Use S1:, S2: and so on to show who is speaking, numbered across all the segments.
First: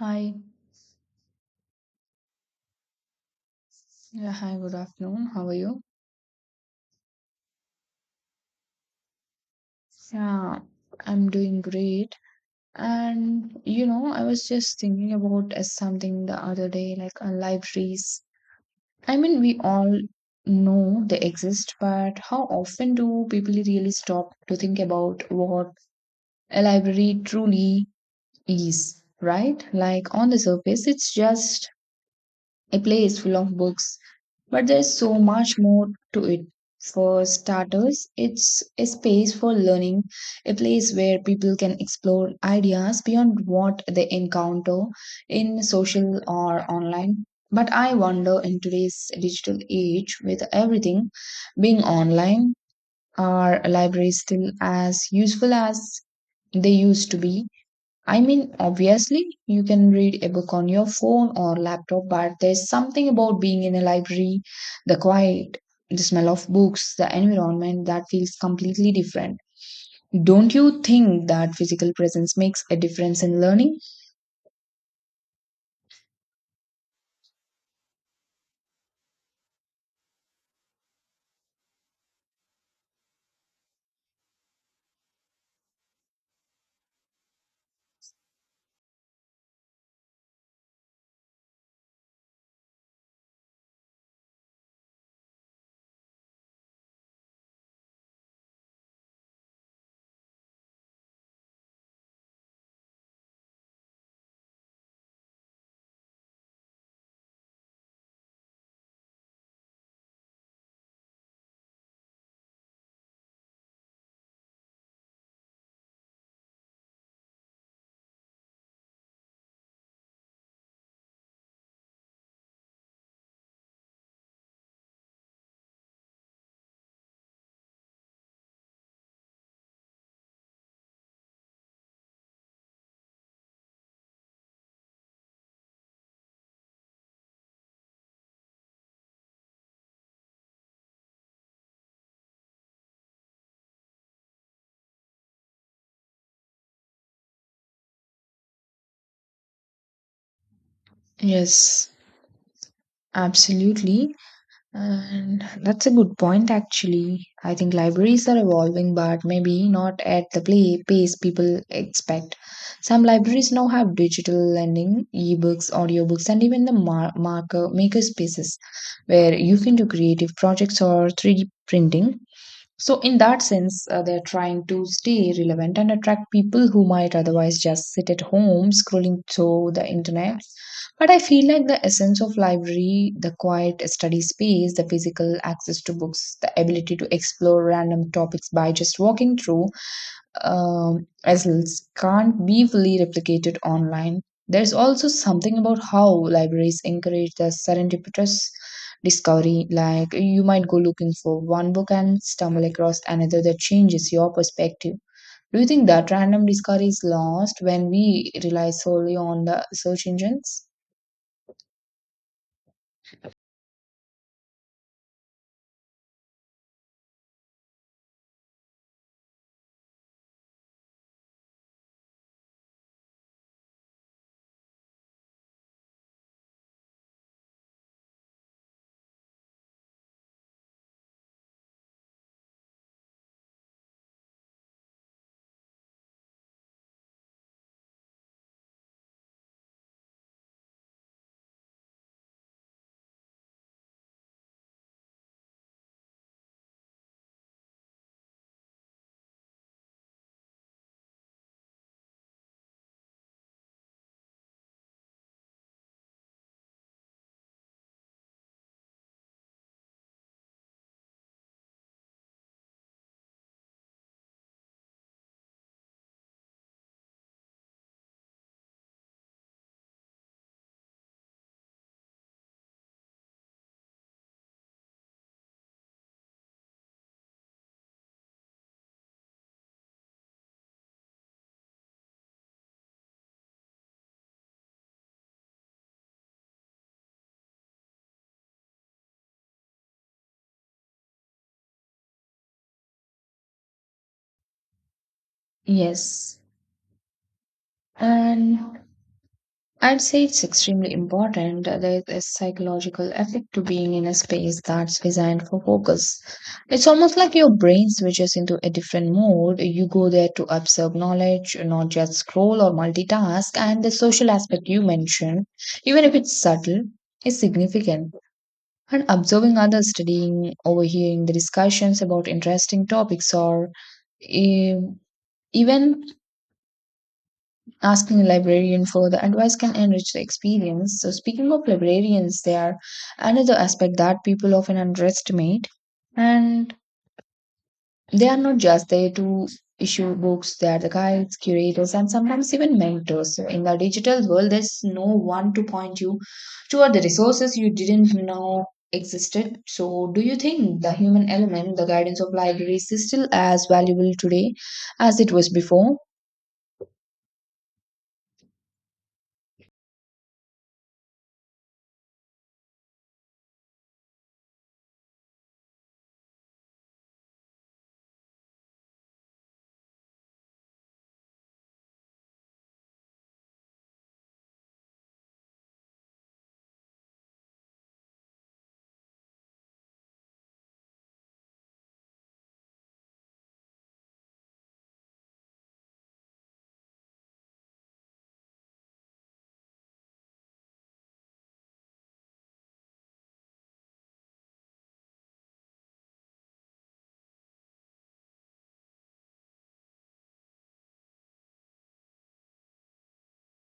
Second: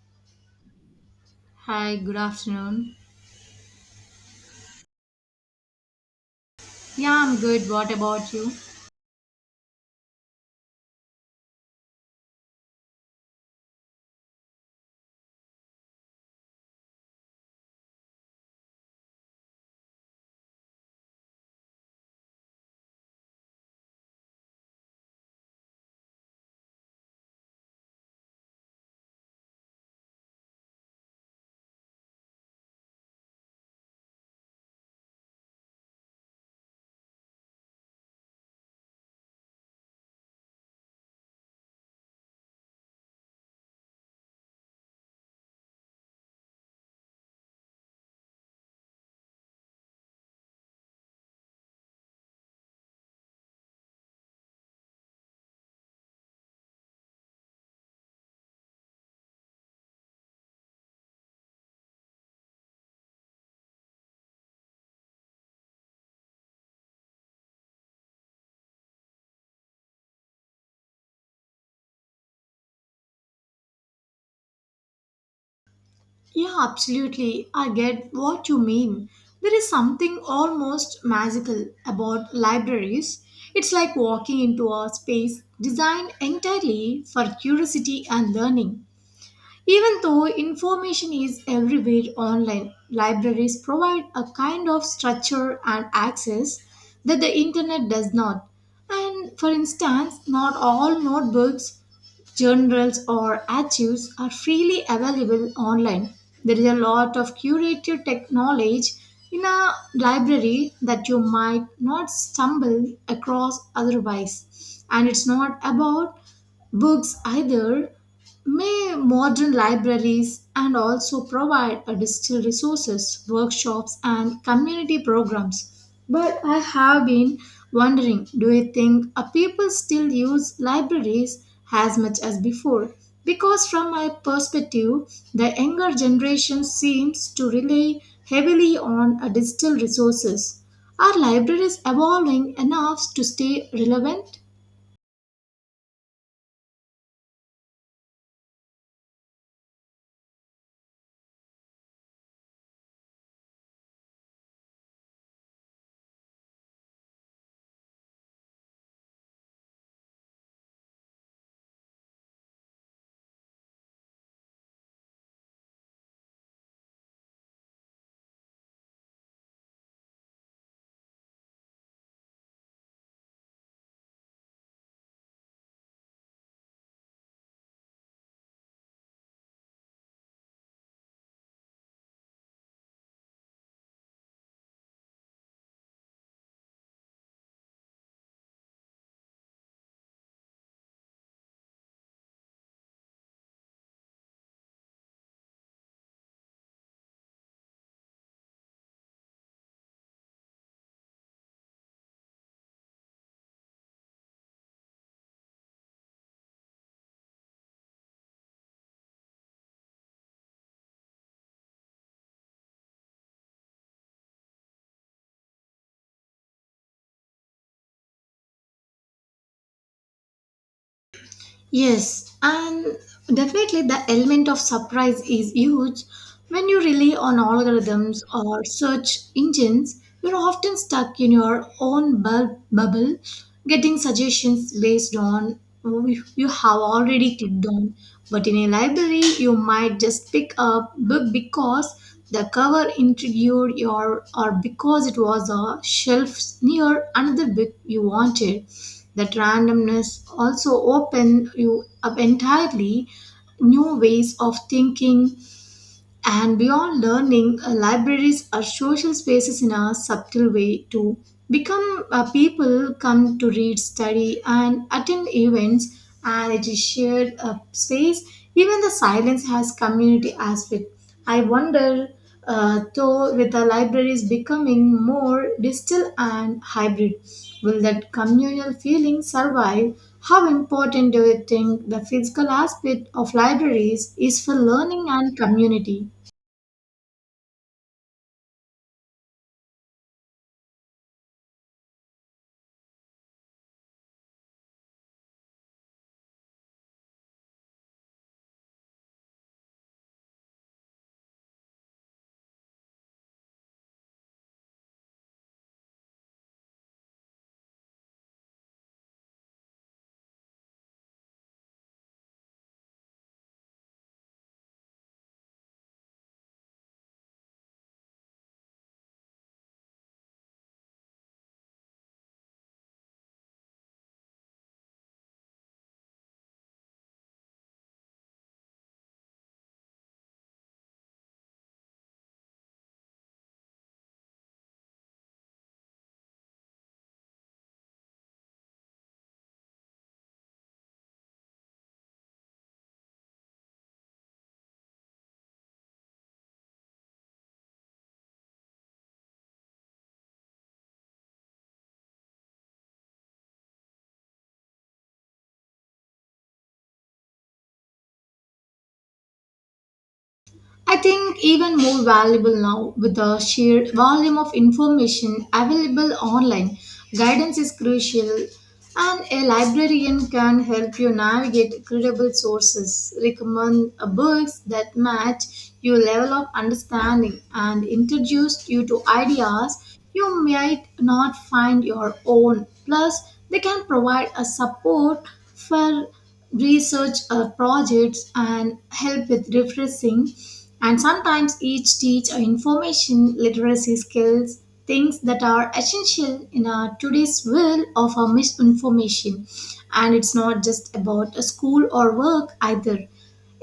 S1: Hi.
S2: Hi, good afternoon.
S1: Yeah, hi, good afternoon. How are you?
S2: Yeah, I'm good. What about you?
S1: Yeah, I'm doing great. And you know, I was just thinking about something the other day, like libraries. I mean, we all know they exist, but how often do people really stop to think about what a library truly is, right? Like on the surface, it's just a place full of books, but there's so much more to it. For starters, it's a space for learning, a place where people can explore ideas beyond what they encounter in social or online. But I wonder in today's digital age, with everything being online, are libraries still as useful as they used to be? I mean, obviously, you can read a book on your phone or laptop, but there's something about being in a library, the quiet, the smell of books, the environment that feels completely different. Don't you think that physical presence makes a difference in learning?
S2: Yeah, absolutely. I get what you mean. There is something almost magical about libraries. It's like walking into a space designed entirely for curiosity and learning. Even though information is everywhere online, libraries provide a kind of structure and access that the internet does not. And for instance, not all notebooks, journals, or archives are freely available online. There is a lot of curated tech knowledge in a library that you might not stumble across otherwise. And it's not about books either may modern libraries and also provide a digital resources, workshops, and community programs. But I have been wondering, do you think people still use libraries as much as before? Because, from my perspective, the younger generation seems to rely heavily on digital resources. Are libraries evolving enough to stay relevant?
S1: Yes, absolutely. And that's a good point, actually. I think libraries are evolving, but maybe not at the play pace people expect. Some libraries now have digital lending, ebooks, audiobooks, and even the marker maker spaces where you can do creative projects or 3D printing. So, in that sense, they're trying to stay relevant and attract people who might otherwise just sit at home scrolling through the internet. But I feel like the essence of library, the quiet study space, the physical access to books, the ability to explore random topics by just walking through, um, as l- can't be fully replicated online. There's also something about how libraries encourage the serendipitous discovery. Like you might go looking for one book and stumble across another that changes your perspective. Do you think that random discovery is lost when we rely solely on the search engines?
S2: Yes, and definitely the element of surprise is huge. When you rely on algorithms or search engines, you're often stuck in your own bubble, getting suggestions based on what you have already clicked on. But in a library, you might just pick up book because the cover intrigued you, or because it was a shelf near another book you wanted. That randomness also opened you up entirely new ways of thinking. And beyond learning, libraries are social spaces in a subtle way too. Become people come to read, study, and attend events, and it is shared space. Even the silence has community aspect. I wonder, though, with the libraries becoming more digital and hybrid, will that communal feeling survive? How important do you think the physical aspect of libraries is for learning and community?
S1: Yes. And I'd say it's extremely important. There is a psychological effect to being in a space that's designed for focus. It's almost like your brain switches into a different mode. You go there to absorb knowledge, not just scroll or multitask. And the social aspect you mentioned, even if it's subtle, is significant. And observing others, studying, overhearing the discussions about interesting topics, or eh, even asking a librarian for the advice can enrich the experience. So, speaking of librarians, they are another aspect that people often underestimate. And they are not just there to issue books, they are the guides, curators, and sometimes even mentors. So, in the digital world, there's no one to point you toward the resources you didn't know existed. So, do you think the human element, the guidance of libraries, is still as valuable today as it was before?
S2: I think even more valuable now with the sheer volume of information available online. Guidance is crucial, and a librarian can help you navigate credible sources, recommend books that match your level of understanding, and introduce you to ideas you might not find your own. Plus, they can provide a support for research projects and help with refreshing and sometimes each teach information literacy skills, things that are essential in our today's world of our misinformation. And it's not just about a school or work either,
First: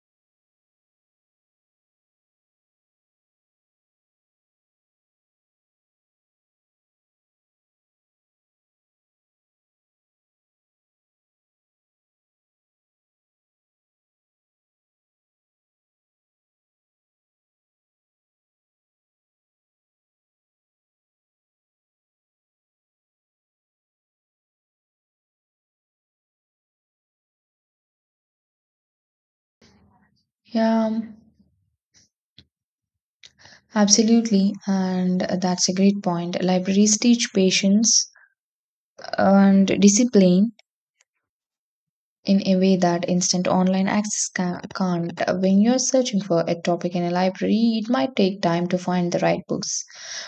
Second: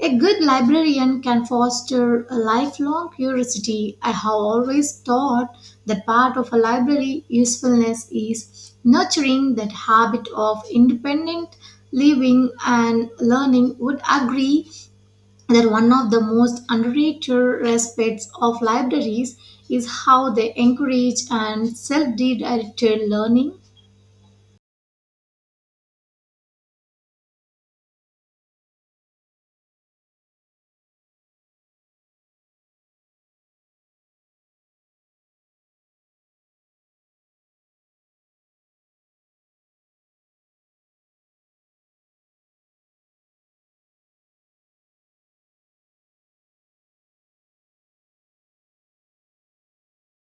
S2: a good librarian can foster a lifelong curiosity. I have always thought that part of a library usefulness is nurturing that habit of independent living and learning. Would agree that one of the most underrated aspects of libraries is how they encourage and self-directed learning.
S1: Yeah. Absolutely, and that's a great point. Libraries teach patience and discipline in a way that instant online access can't. When you're searching for a topic in a library, it might take time to find the right books,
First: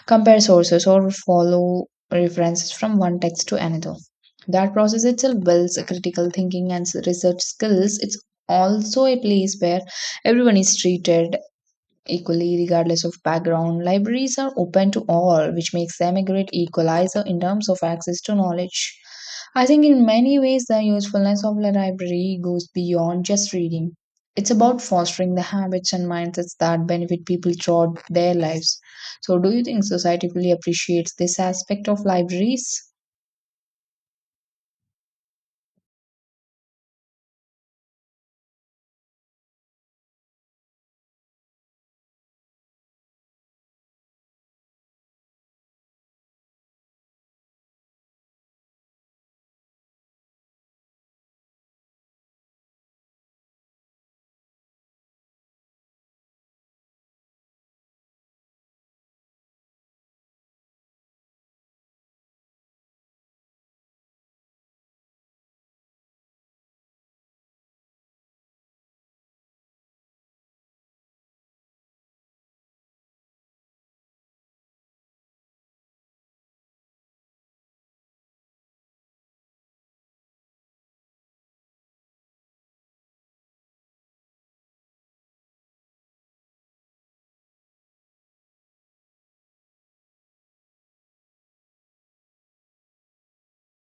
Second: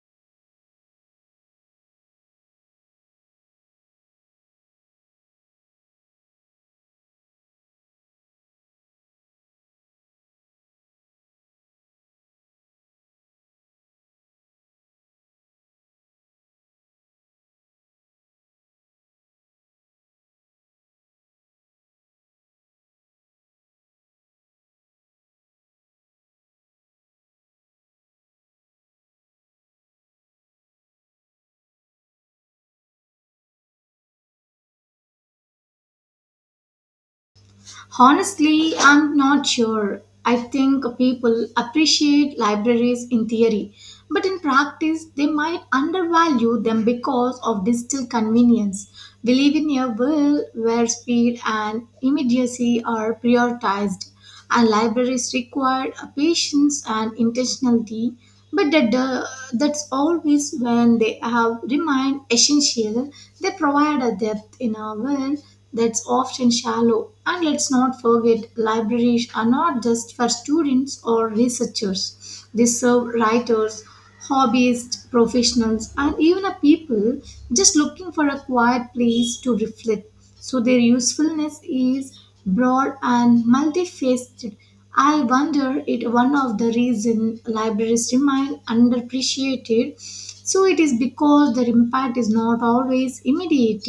S1: compare sources, or follow references from one text to another. That process itself builds critical thinking and research skills. It's also a place where everyone is treated equally, regardless of background, libraries are open to all, which makes them a great equalizer in terms of access to knowledge. I think in many ways, the usefulness of the library goes beyond just reading. It's about fostering the habits and mindsets that benefit people throughout their lives. So, do you think society fully appreciates this aspect of libraries?
S2: Honestly, I'm not sure. I think people appreciate libraries in theory, but in practice, they might undervalue them because of digital convenience. We live in a world where speed and immediacy are prioritized, and libraries require a patience and intentionality, but that's always when they have remained essential. They provide a depth in our world that's often shallow. And let's not forget, libraries are not just for students or researchers. They serve writers, hobbyists, professionals, and even a people just looking for a quiet place to reflect. So their usefulness is broad and multifaceted. I wonder it one of the reason libraries remain underappreciated. So it is because their impact is not always immediate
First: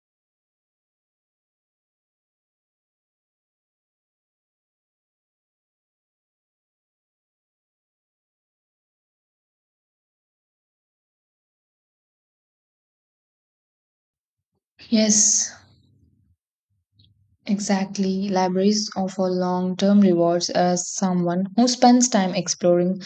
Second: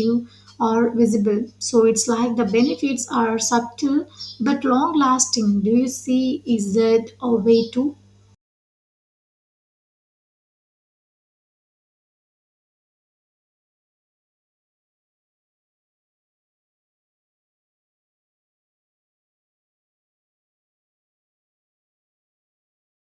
S2: or visible. So it's like the benefits are subtle but long lasting. Do you see is that a way too?
S1: Yes, exactly. Libraries offer long term rewards as someone who spends time exploring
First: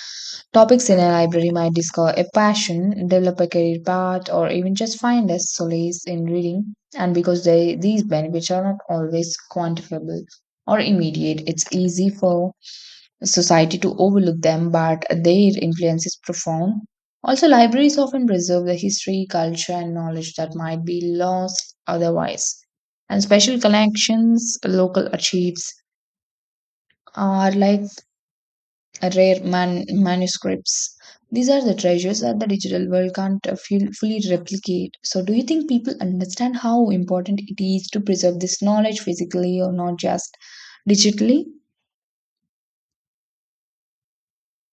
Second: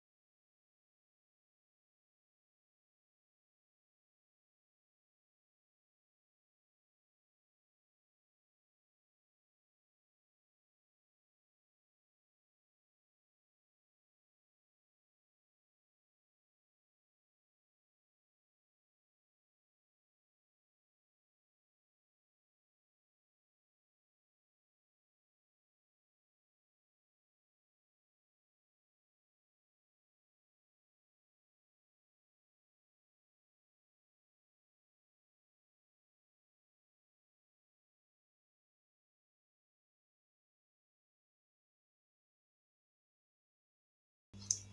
S1: topics in a library might discover a passion, develop a career path, or even just find a solace in reading. And because these benefits are not always quantifiable or immediate, it's easy for society to overlook them, but their influence is profound. Also, libraries often preserve the history, culture, and knowledge that might be lost otherwise. And special collections, local archives are like rare manuscripts. These are the treasures that the digital world can't feel fully replicate. So, do you think people understand how important it is to preserve this knowledge physically or not just digitally?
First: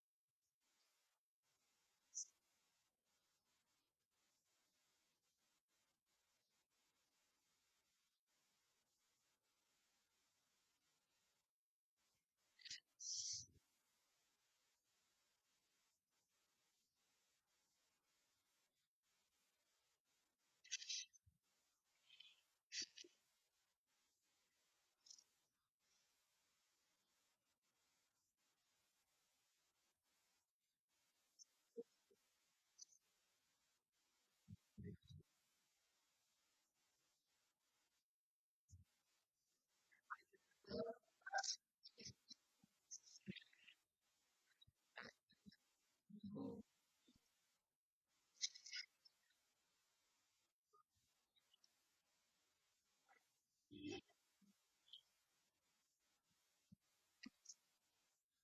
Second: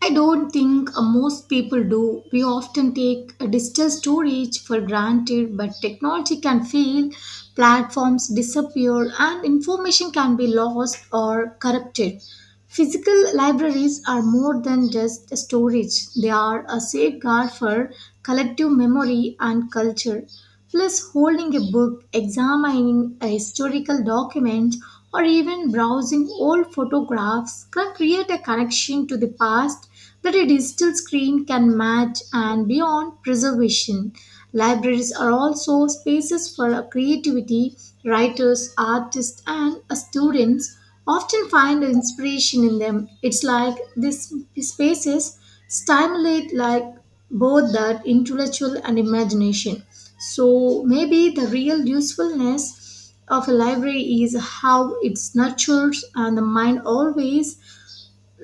S2: I don't think most people do. We often take digital storage for granted, but technology can fail, platforms disappear, and information can be lost or corrupted. Physical libraries are more than just storage, they are a safeguard for collective memory and culture. Plus, holding a book, examining a historical document, or even browsing old photographs can create a connection to the past that a digital screen can match. And beyond preservation, libraries are also spaces for creativity. Writers, artists, and students often find inspiration in them. It's like these spaces stimulate like both that intellectual and imagination. So maybe the real usefulness of a library is how it nurtures and the mind always,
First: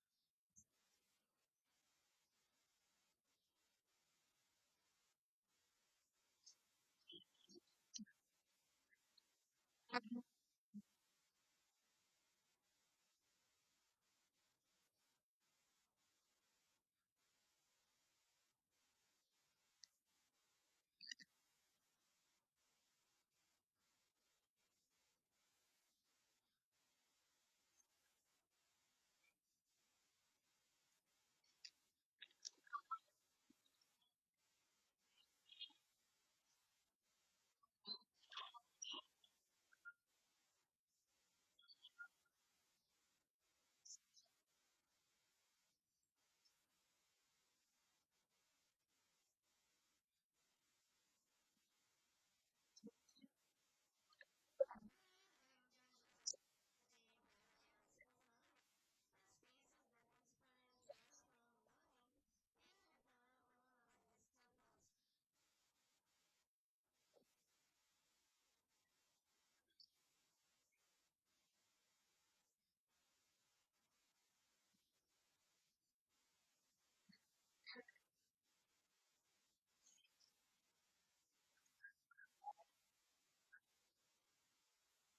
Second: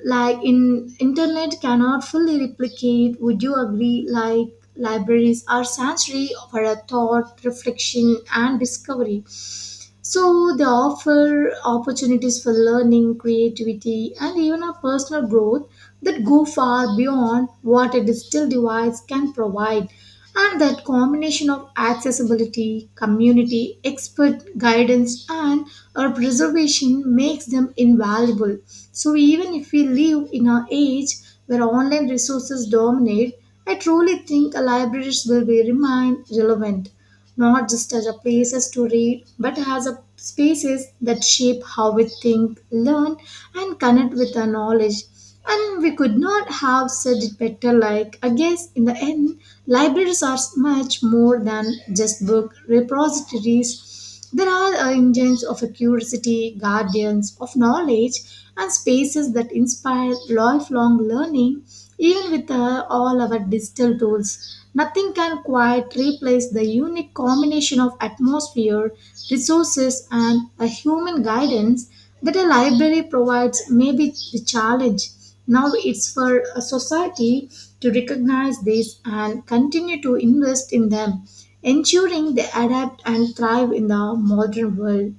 S2: like in internet cannot fully replicate. Would you agree like libraries are sanctuary for a thought reflection and discovery, so they offer opportunities for learning, creativity, and even a personal growth that go far beyond what a digital device can provide. And that combination of accessibility, community, expert guidance, and our preservation makes them invaluable. So even if we live in an age where online resources dominate, I truly think libraries will be remain relevant, not just as a places to read, but as a spaces that shape how we think, learn, and connect with our knowledge. And we could not have said it better. Like I guess in the end, libraries are much more than just book repositories. There are engines of curiosity, guardians of knowledge, and spaces that inspire lifelong learning, even with all our digital tools. Nothing can quite replace the unique combination of atmosphere, resources, and a human guidance that a library provides. May be the challenge now it's for a society to recognize this and continue to invest in them, ensuring they adapt and thrive in the modern world.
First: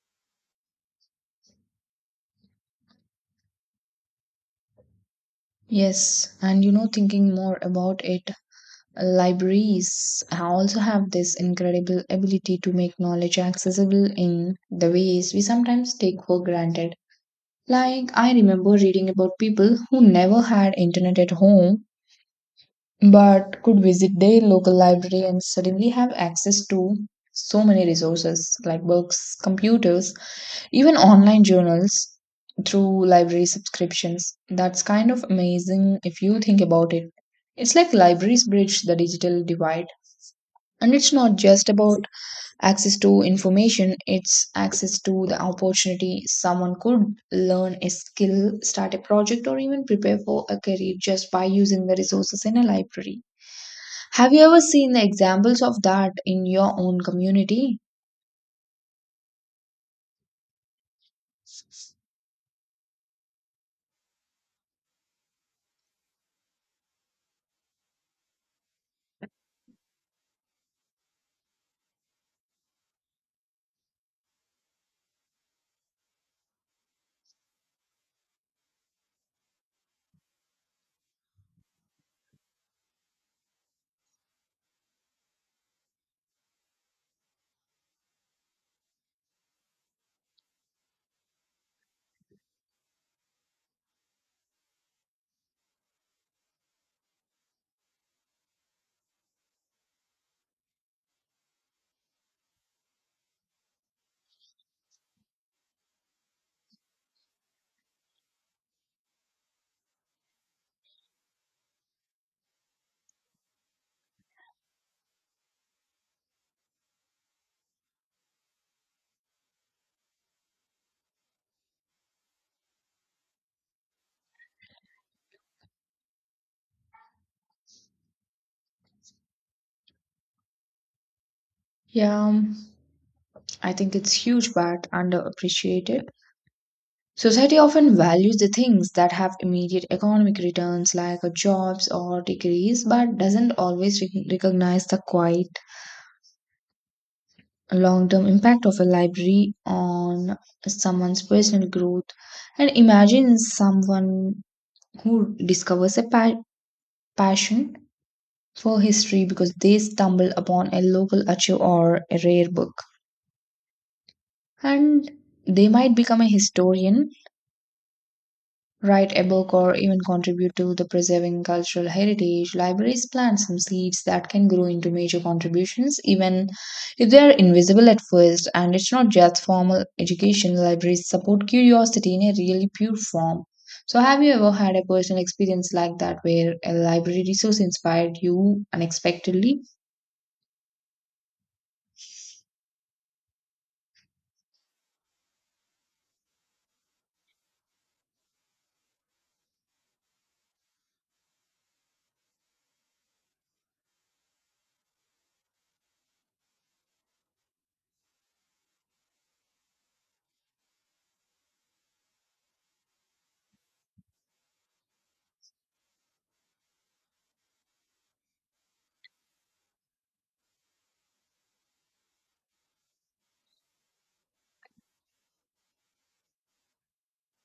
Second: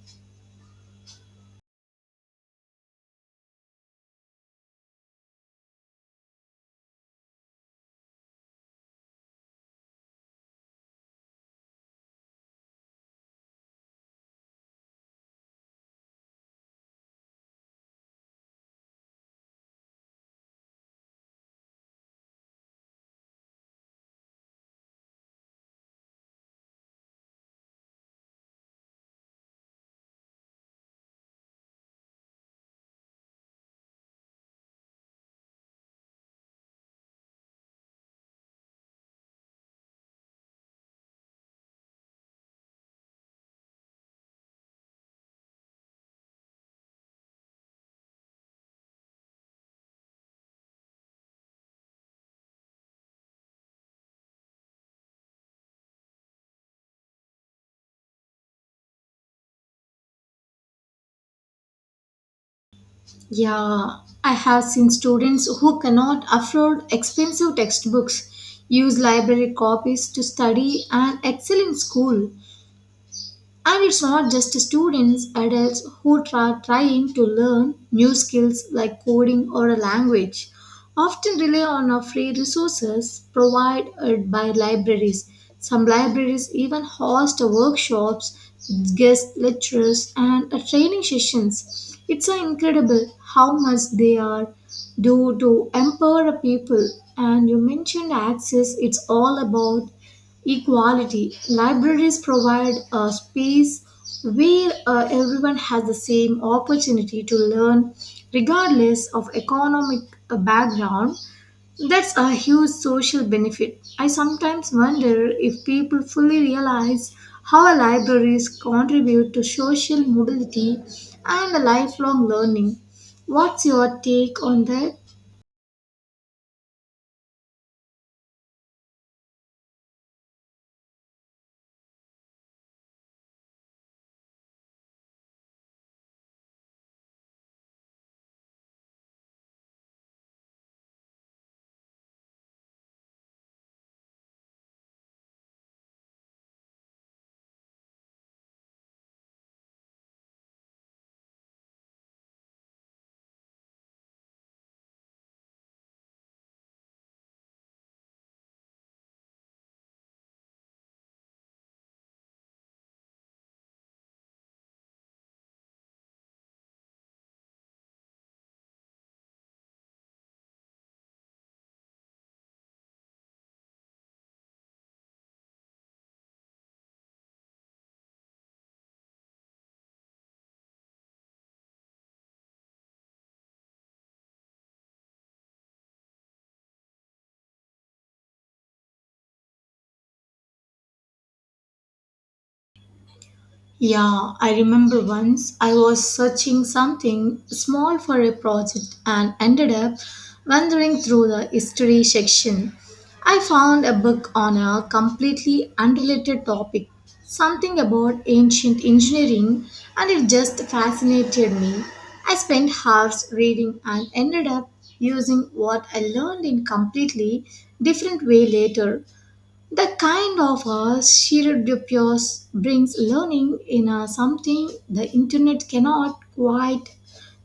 S1: Yes, and you know, thinking more about it, libraries also have this incredible ability to make knowledge accessible in the ways we sometimes take for granted. Like, I remember reading about people who never had internet at home but could visit their local library and suddenly have access to so many resources like books, computers, even online journals through library subscriptions. That's kind of amazing if you think about it. It's like libraries bridge the digital divide. And it's not just about access to information, it's access to the opportunity. Someone could learn a skill, start a project, or even prepare for a career just by using the resources in a library. Have you ever seen the examples of that in your own community?
S2: Yeah, I have seen students who cannot afford expensive textbooks use library copies to study and excel in school. And it's not just students, adults who are trying to learn new skills like coding or a language often rely on our free resources provided by libraries. Some libraries even host workshops, guest lectures, and training sessions. It's incredible how much they are do to empower people. And you mentioned access, it's all about equality. Libraries provide a space where everyone has the same opportunity to learn, regardless of economic background. That's a huge social benefit. I sometimes wonder if people fully realize how libraries contribute to social mobility and lifelong learning. What's your take on that?
S1: Yeah, I think it's huge but underappreciated. Society often values the things that have immediate economic returns like jobs or degrees but doesn't always recognize the quiet long term impact of a library on someone's personal growth. And imagine someone who discovers a passion for history because they stumble upon a local archive or a rare book, and they might become a historian, write a book, or even contribute to the preserving cultural heritage. Libraries plant some seeds that can grow into major contributions, even if they are invisible at first. And it's not just formal education, libraries support curiosity in a really pure form. So have you ever had a personal experience like that, where a library resource inspired you unexpectedly?
S2: Yeah, I remember once I was searching something small for a project and ended up wandering through the history section. I found a book on a completely unrelated topic, something about ancient engineering, and it just fascinated me. I spent hours reading and ended up using what I learned in completely different way later. The kind of a shared dupes brings learning in a something the internet cannot quite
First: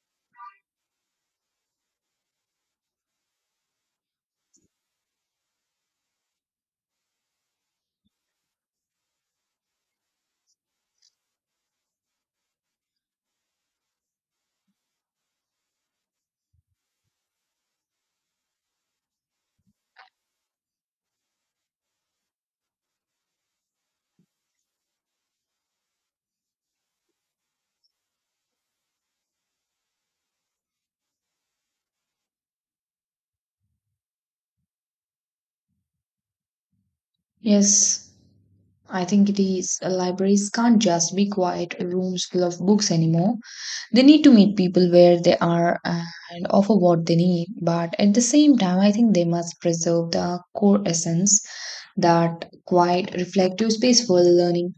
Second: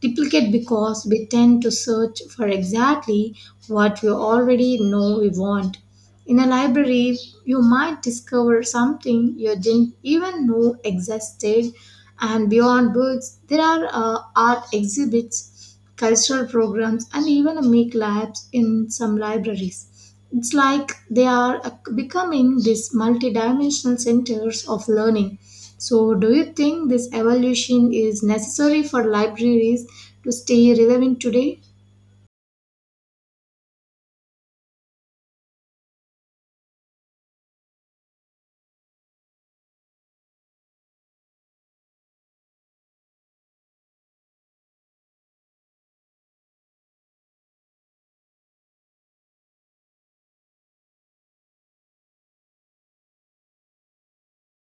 S2: duplicate because we tend to search for exactly what we already know we want. In a library, you might discover something you didn't even know existed, and beyond books, there are art exhibits, cultural programs, and even a make labs in some libraries. It's like they are becoming these multidimensional centers of learning. So, do you think this evolution is necessary for libraries to stay relevant today?
S1: Yes, I think it is. Libraries can't just be quiet rooms full of books anymore. They need to meet people where they are and offer what they need. But at the same time, I think they must preserve the core essence, that quiet, reflective, space for learning.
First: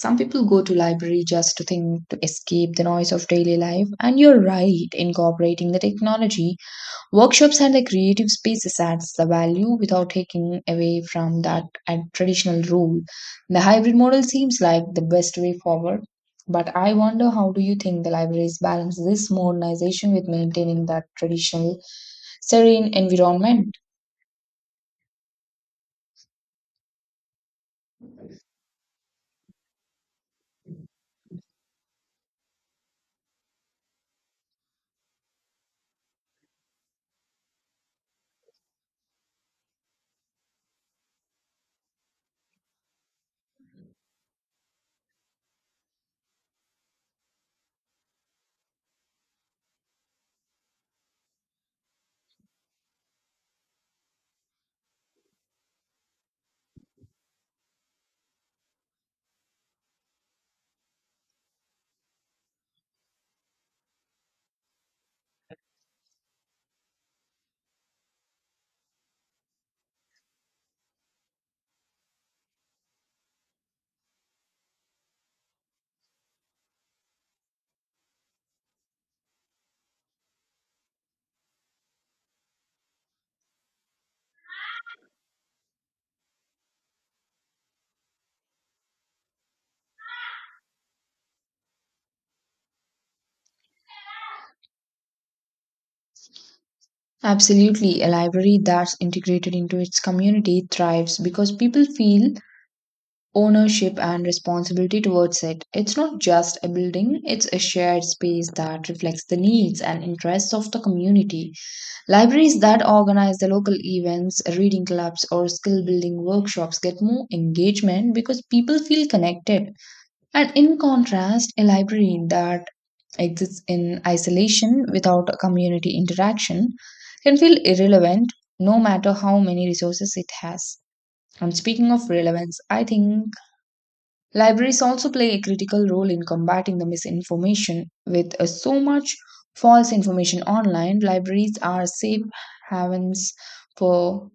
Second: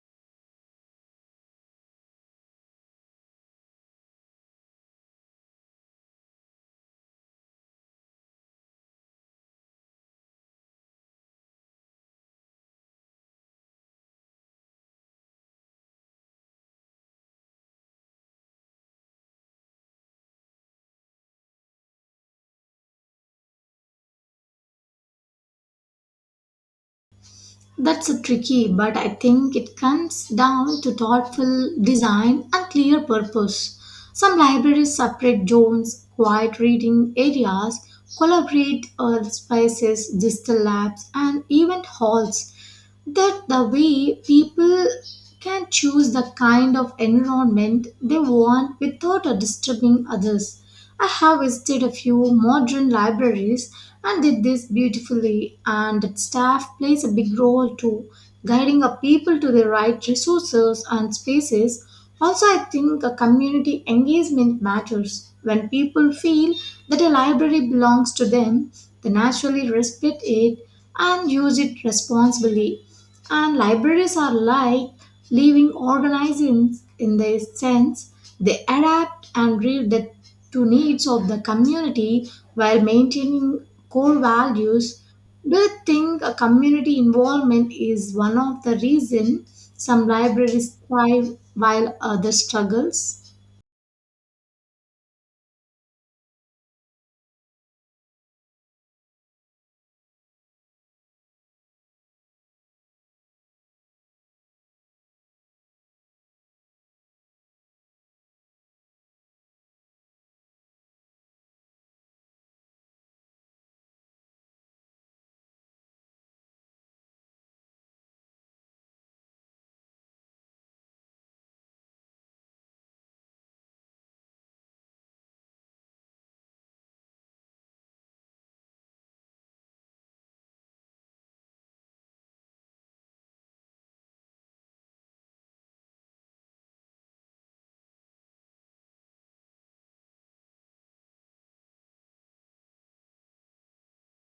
S1: Some people go to library just to think, to escape the noise of daily life. And you're right, incorporating the technology workshops and the creative spaces adds the value without taking away from that and traditional role. The hybrid model seems like the best way forward. But I wonder, how do you think the libraries balance this modernization with maintaining that traditional serene environment?
S2: That's a tricky, but I think it comes down to thoughtful design and clear purpose. Some libraries separate zones, quiet reading areas, collaborate spaces, digital labs, and event halls, that the way people can choose the kind of environment they want without disturbing others. I have visited a few modern libraries and did this beautifully, and the staff plays a big role too, guiding people to the right resources and spaces. Also, I think a community engagement matters. When people feel that a library belongs to them, they naturally respect it and use it responsibly. And libraries are like living organisms in their sense, they adapt and read the to needs of the community while maintaining core values. Do you think a community involvement is one of the reasons some libraries thrive while others struggles?
S1: Absolutely. A library that's integrated into its community thrives because people feel ownership and responsibility towards it. It's not just a building, it's a shared space that reflects the needs and interests of the community. Libraries that organize the local events, reading clubs, or skill building workshops get more engagement because people feel connected. And in contrast, a library that exists in isolation without a community interaction can feel irrelevant no matter how many resources it has. And speaking of relevance, I think libraries also play a critical role in combating the misinformation. With so much false information online, libraries are safe havens for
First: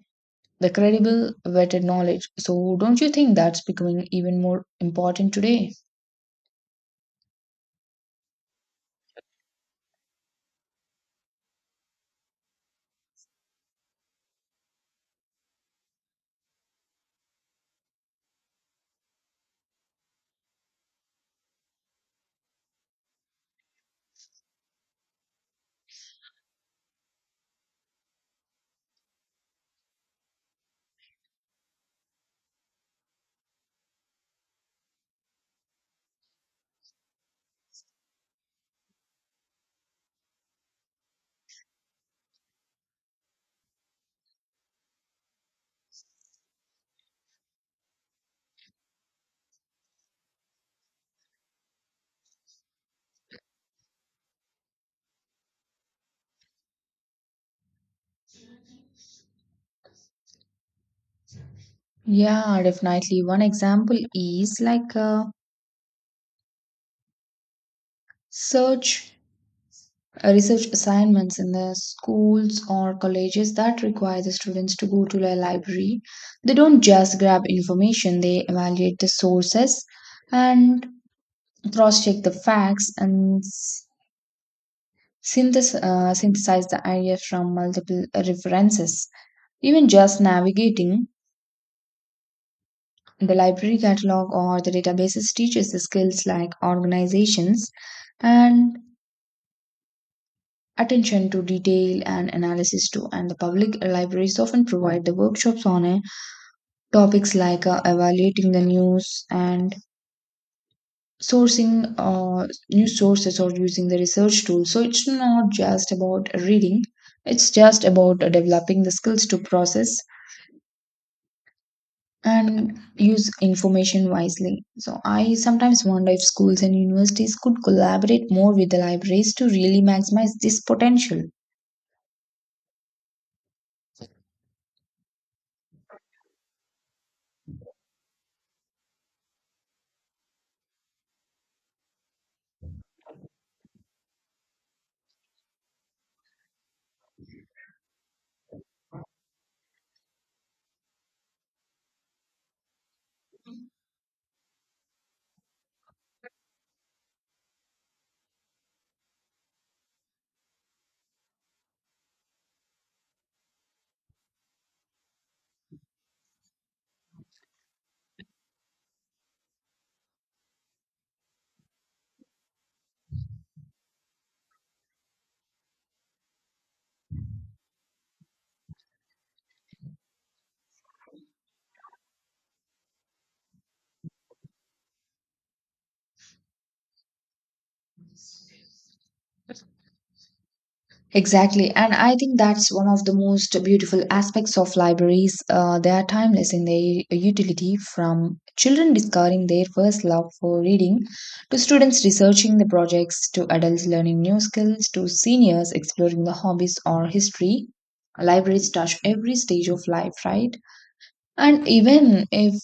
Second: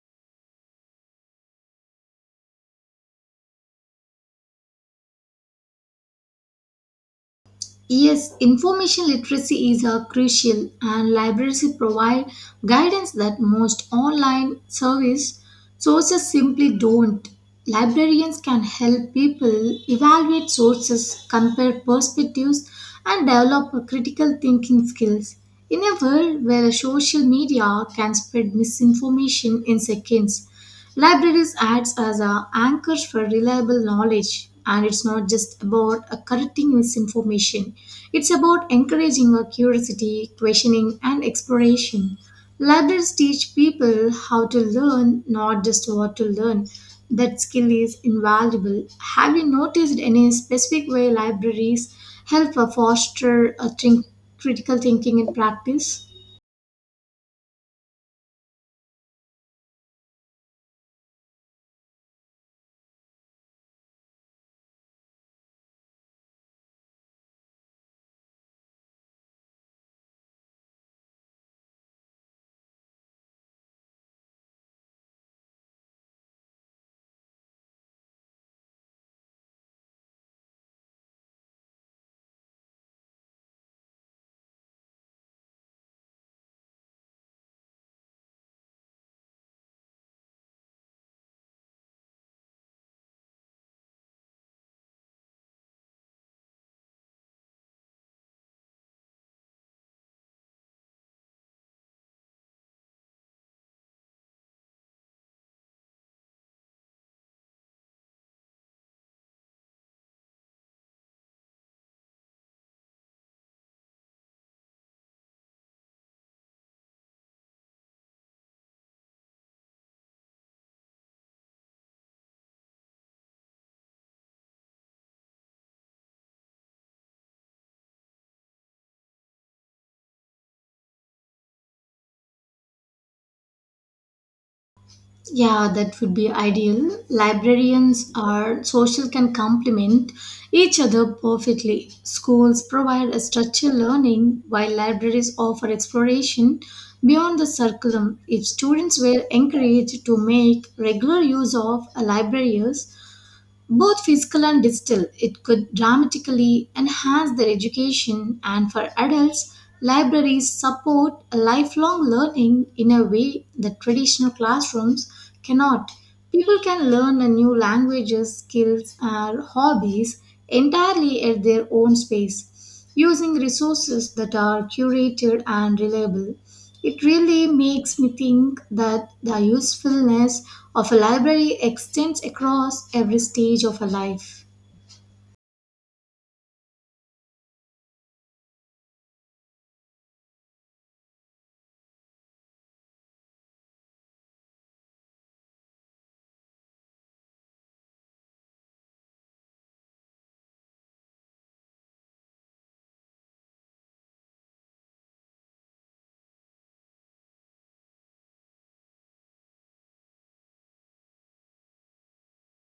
S1: the credible, vetted knowledge. So, don't you think that's becoming even more important today?
S2: Yes, information literacy is a crucial and libraries provide guidance that most online service sources simply don't. Librarians can help people evaluate sources, compare perspectives and develop critical thinking skills. In a world where social media can spread misinformation in seconds, libraries acts as a anchors for reliable knowledge. And it's not just about correcting misinformation. It's about encouraging our curiosity, questioning and exploration. Libraries teach people how to learn, not just what to learn. That skill is invaluable. Have you noticed any specific way libraries help foster critical thinking in practice?
S1: Yeah, definitely. One example is like search research assignments in the schools or colleges that require the students to go to the library. They don't just grab information, they evaluate the sources and cross check the facts and synthesize the ideas from multiple references. Even just navigating the library catalog or the databases teaches the skills like organizations and attention to detail and analysis too. And the public libraries often provide the workshops on topics like evaluating the news and sourcing uh, news sources or using the research tools. So it's not just about reading, it's just about developing the skills to process and use information wisely. So I sometimes wonder if schools and universities could collaborate more with the libraries to really maximize this potential.
S2: Yeah, that would be ideal. Librarians or social can complement each other perfectly. Schools provide a structured learning while libraries offer exploration beyond the curriculum. If students were encouraged to make regular use of a library, both physical and digital, it could dramatically enhance their education, and for adults, libraries support lifelong learning in a way that traditional classrooms cannot. People can learn a new languages, skills, or hobbies entirely at their own space using resources that are curated and reliable. It really makes me think that the usefulness of a library extends across every stage of a life.
S1: Exactly. And I think that's one of the most beautiful aspects of libraries. They are timeless in their utility from children discovering their first love for reading, to students researching the projects, to adults learning new skills, to seniors exploring the hobbies or history. Libraries touch every stage of life, right? And even if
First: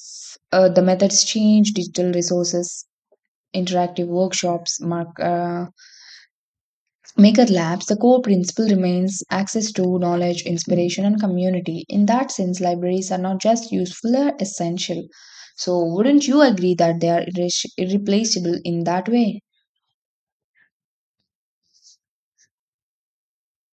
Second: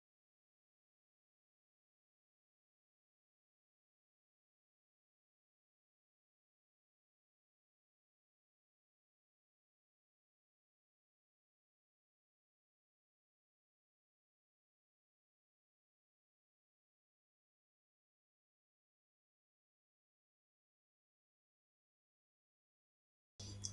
S1: the methods change, digital resources, interactive workshops, Maker Labs, the core principle remains access to knowledge, inspiration, and community. In that sense, libraries are not just useful, they are essential. So, wouldn't you agree that they are irreplaceable in that way?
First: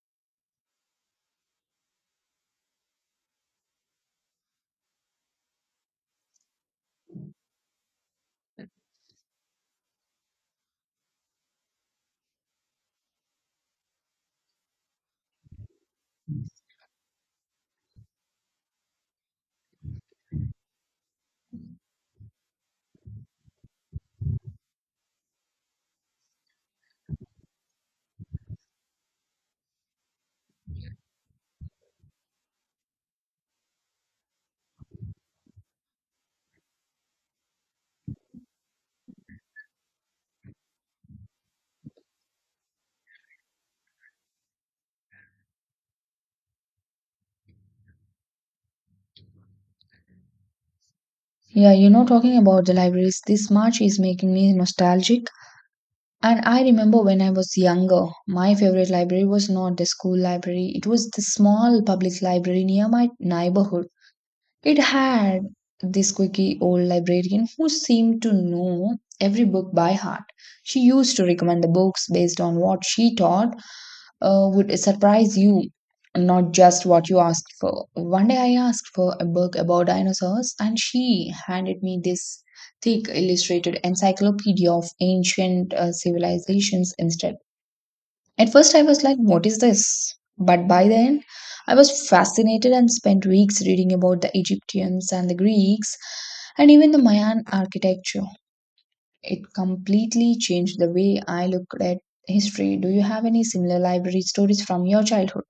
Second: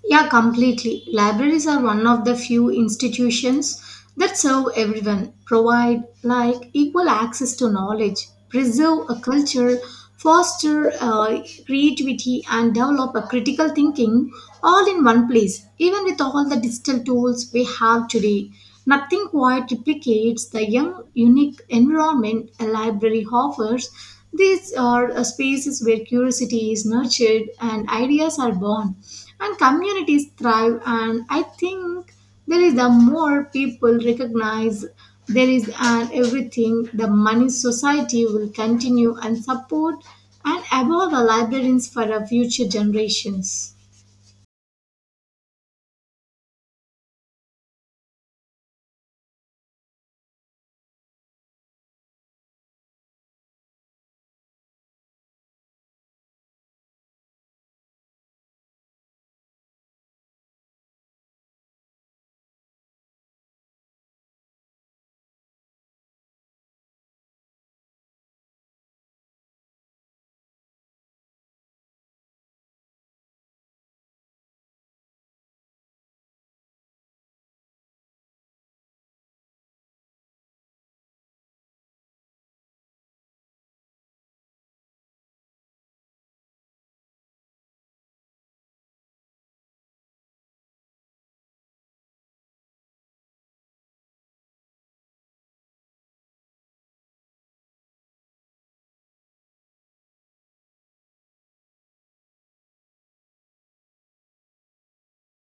S2: Yeah, completely. Libraries are one of the few institutions that serve everyone, provide like equal access to knowledge, preserve a culture, foster creativity, and develop a critical thinking all in one place, even with all the digital tools we have today. Nothing quite replicates the young, unique environment a library offers. These are spaces where curiosity is nurtured and ideas are born, and communities thrive. And I think there is the more people recognize there is an everything, the money society will continue and support and evolve the librarians for our future generations.
S1: Yeah, you know, talking about the libraries, this March is making me nostalgic. And I remember when I was younger, my favorite library was not the school library, it was the small public library near my neighborhood. It had this quirky old librarian who seemed to know every book by heart. She used to recommend the books based on what she thought would surprise you, not just what you asked for. One day I asked for a book about dinosaurs, and she handed me this thick illustrated encyclopedia of ancient civilizations instead. At first, I was like, what is this? But by the end, I was fascinated and spent weeks reading about the Egyptians and the Greeks and even the Mayan architecture. It completely changed the way I looked at history. Do you have any similar library stories from your childhood?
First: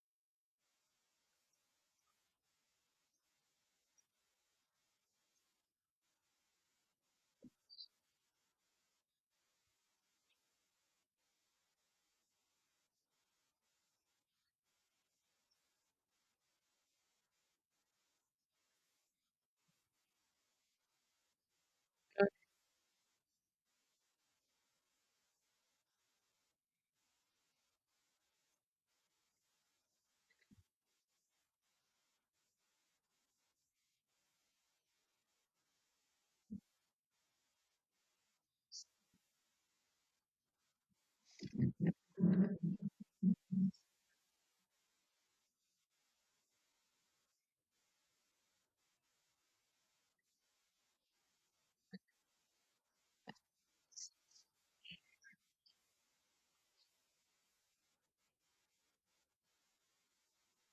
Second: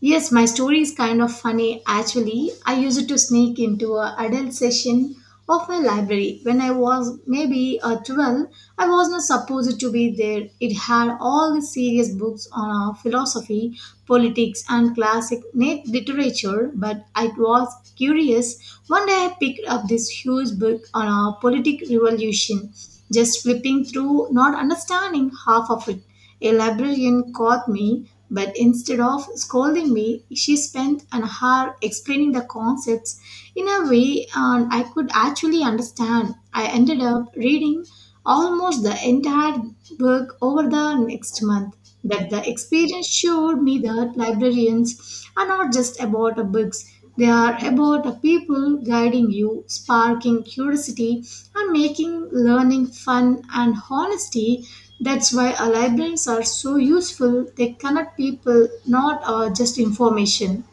S2: Yes, my story is kind of funny actually. I used to sneak into a adult session of my library when I was maybe 12. I was not supposed to be there. It had all the serious books on philosophy, politics, and classic literature, but I was curious. One day I picked up this huge book on a politic revolution, just flipping through, not understanding half of it. A librarian caught me, but instead of scolding me, she spent an hour explaining the concepts in a way and I could actually understand. I ended up reading almost the entire book over the next month. That the experience showed me that librarians are not just about a books, they are about a people guiding you, sparking curiosity, and making learning fun and honesty. That's why our librarians are so useful. They connect people, not just information.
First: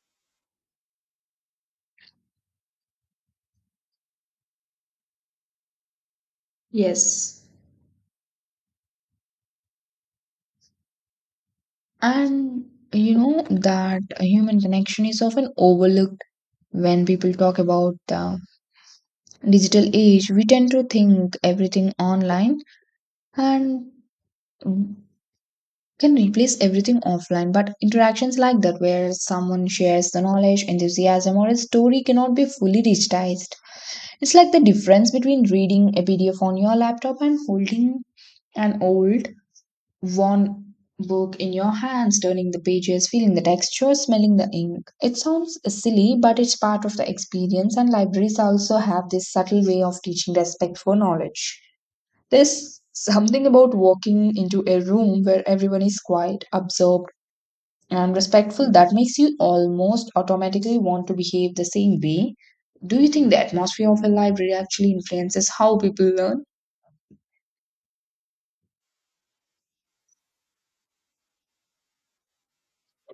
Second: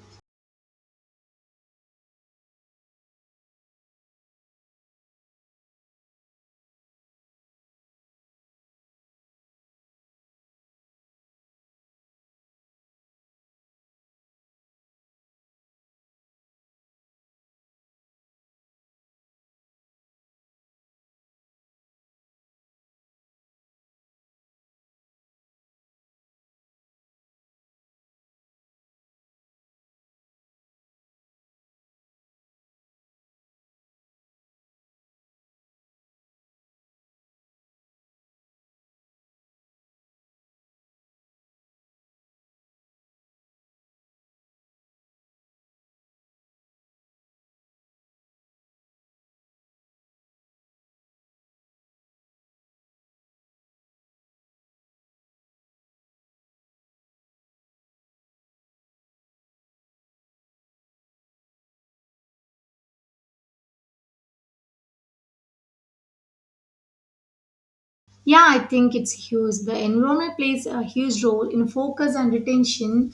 S1: Yes. And you know that human connection is often overlooked when people talk about the digital age. We tend to think everything online, and can replace everything offline, but interactions like that, where someone shares the knowledge, enthusiasm, or a story, cannot be fully digitized. It's like the difference between reading a PDF on your laptop and holding an old, worn book in your hands, turning the pages, feeling the texture, smelling the ink. It sounds silly, but it's part of the experience, and libraries also have this subtle way of teaching respect for knowledge. There's something about walking into a room where everyone is quiet, absorbed, and respectful that makes you almost automatically want to behave the same way. Do you think the atmosphere of a library actually influences how people learn?
S2: Yeah, I think it's huge. The environment plays a huge role in focus and retention.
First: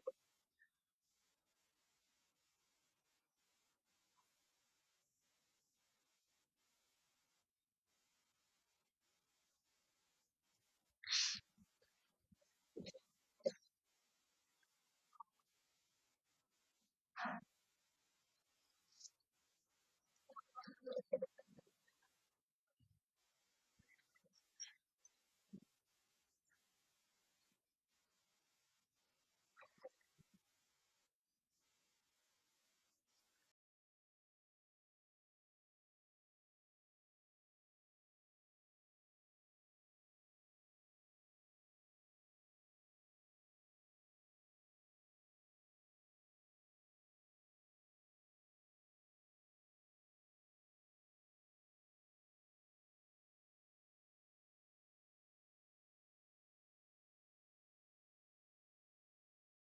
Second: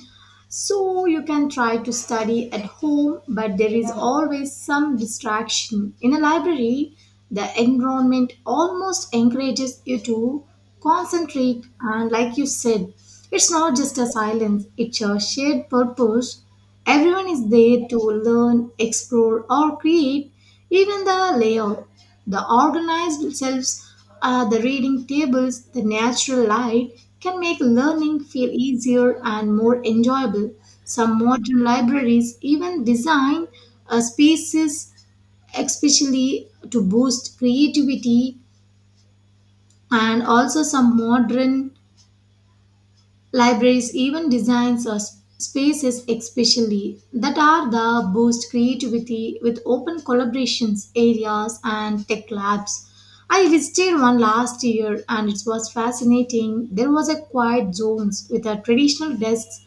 S2: So you can try to study at home, but there is always some distraction. In a library, the environment almost encourages you to concentrate, and like you said, it's not just a silence, it's a shared purpose. Everyone is there to learn, explore, or create. Even the layout, the organized shelves, the reading tables, the natural light can make learning feel easier and more enjoyable. Some modern libraries even design spaces especially to boost creativity, and also some modern libraries even designs or spaces especially that are the boost creativity with open collaborations areas and tech labs. I visited one last year and it was fascinating. There was a quiet zones with a traditional desks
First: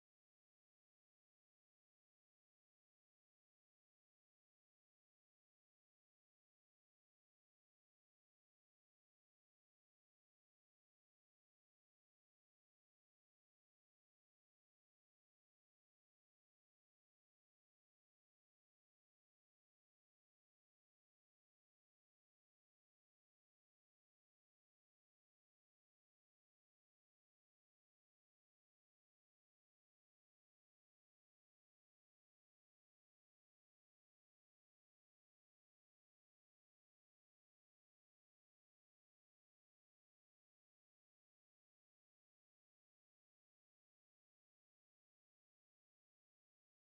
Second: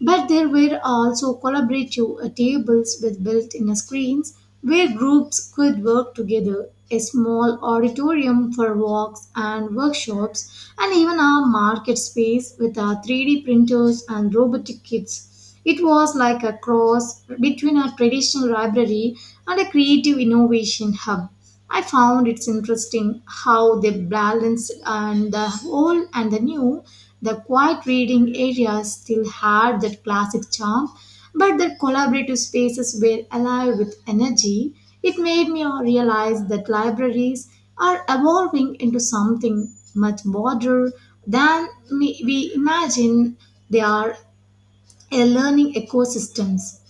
S2: but there were also collaborative tables with built in screens where groups could work together, a small auditorium for walks and workshops, and even a market space with our 3D printers and robotic kits. It was like a cross between a traditional library and a creative innovation hub. I found it's interesting how they balanced and the old and the new. The quiet reading areas still had that classic charm, but the collaborative spaces were alive with energy. It made me realize that libraries are evolving into something much broader than we imagine. They are a learning ecosystems.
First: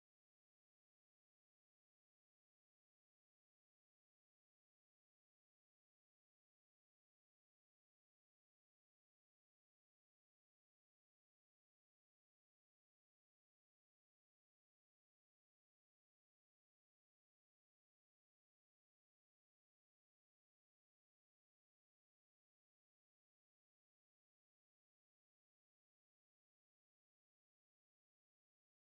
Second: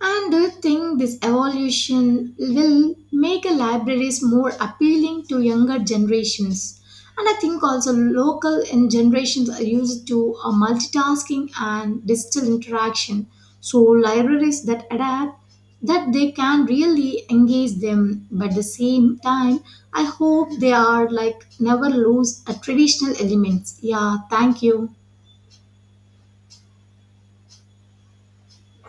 S2: And do you think this evolution will make a libraries more appealing to younger generations? And I think also local and generations are used to multitasking and digital interaction. So libraries that adapt that they can really engage them, but at the same time I hope they are like never lose a traditional elements. Yeah, thank you.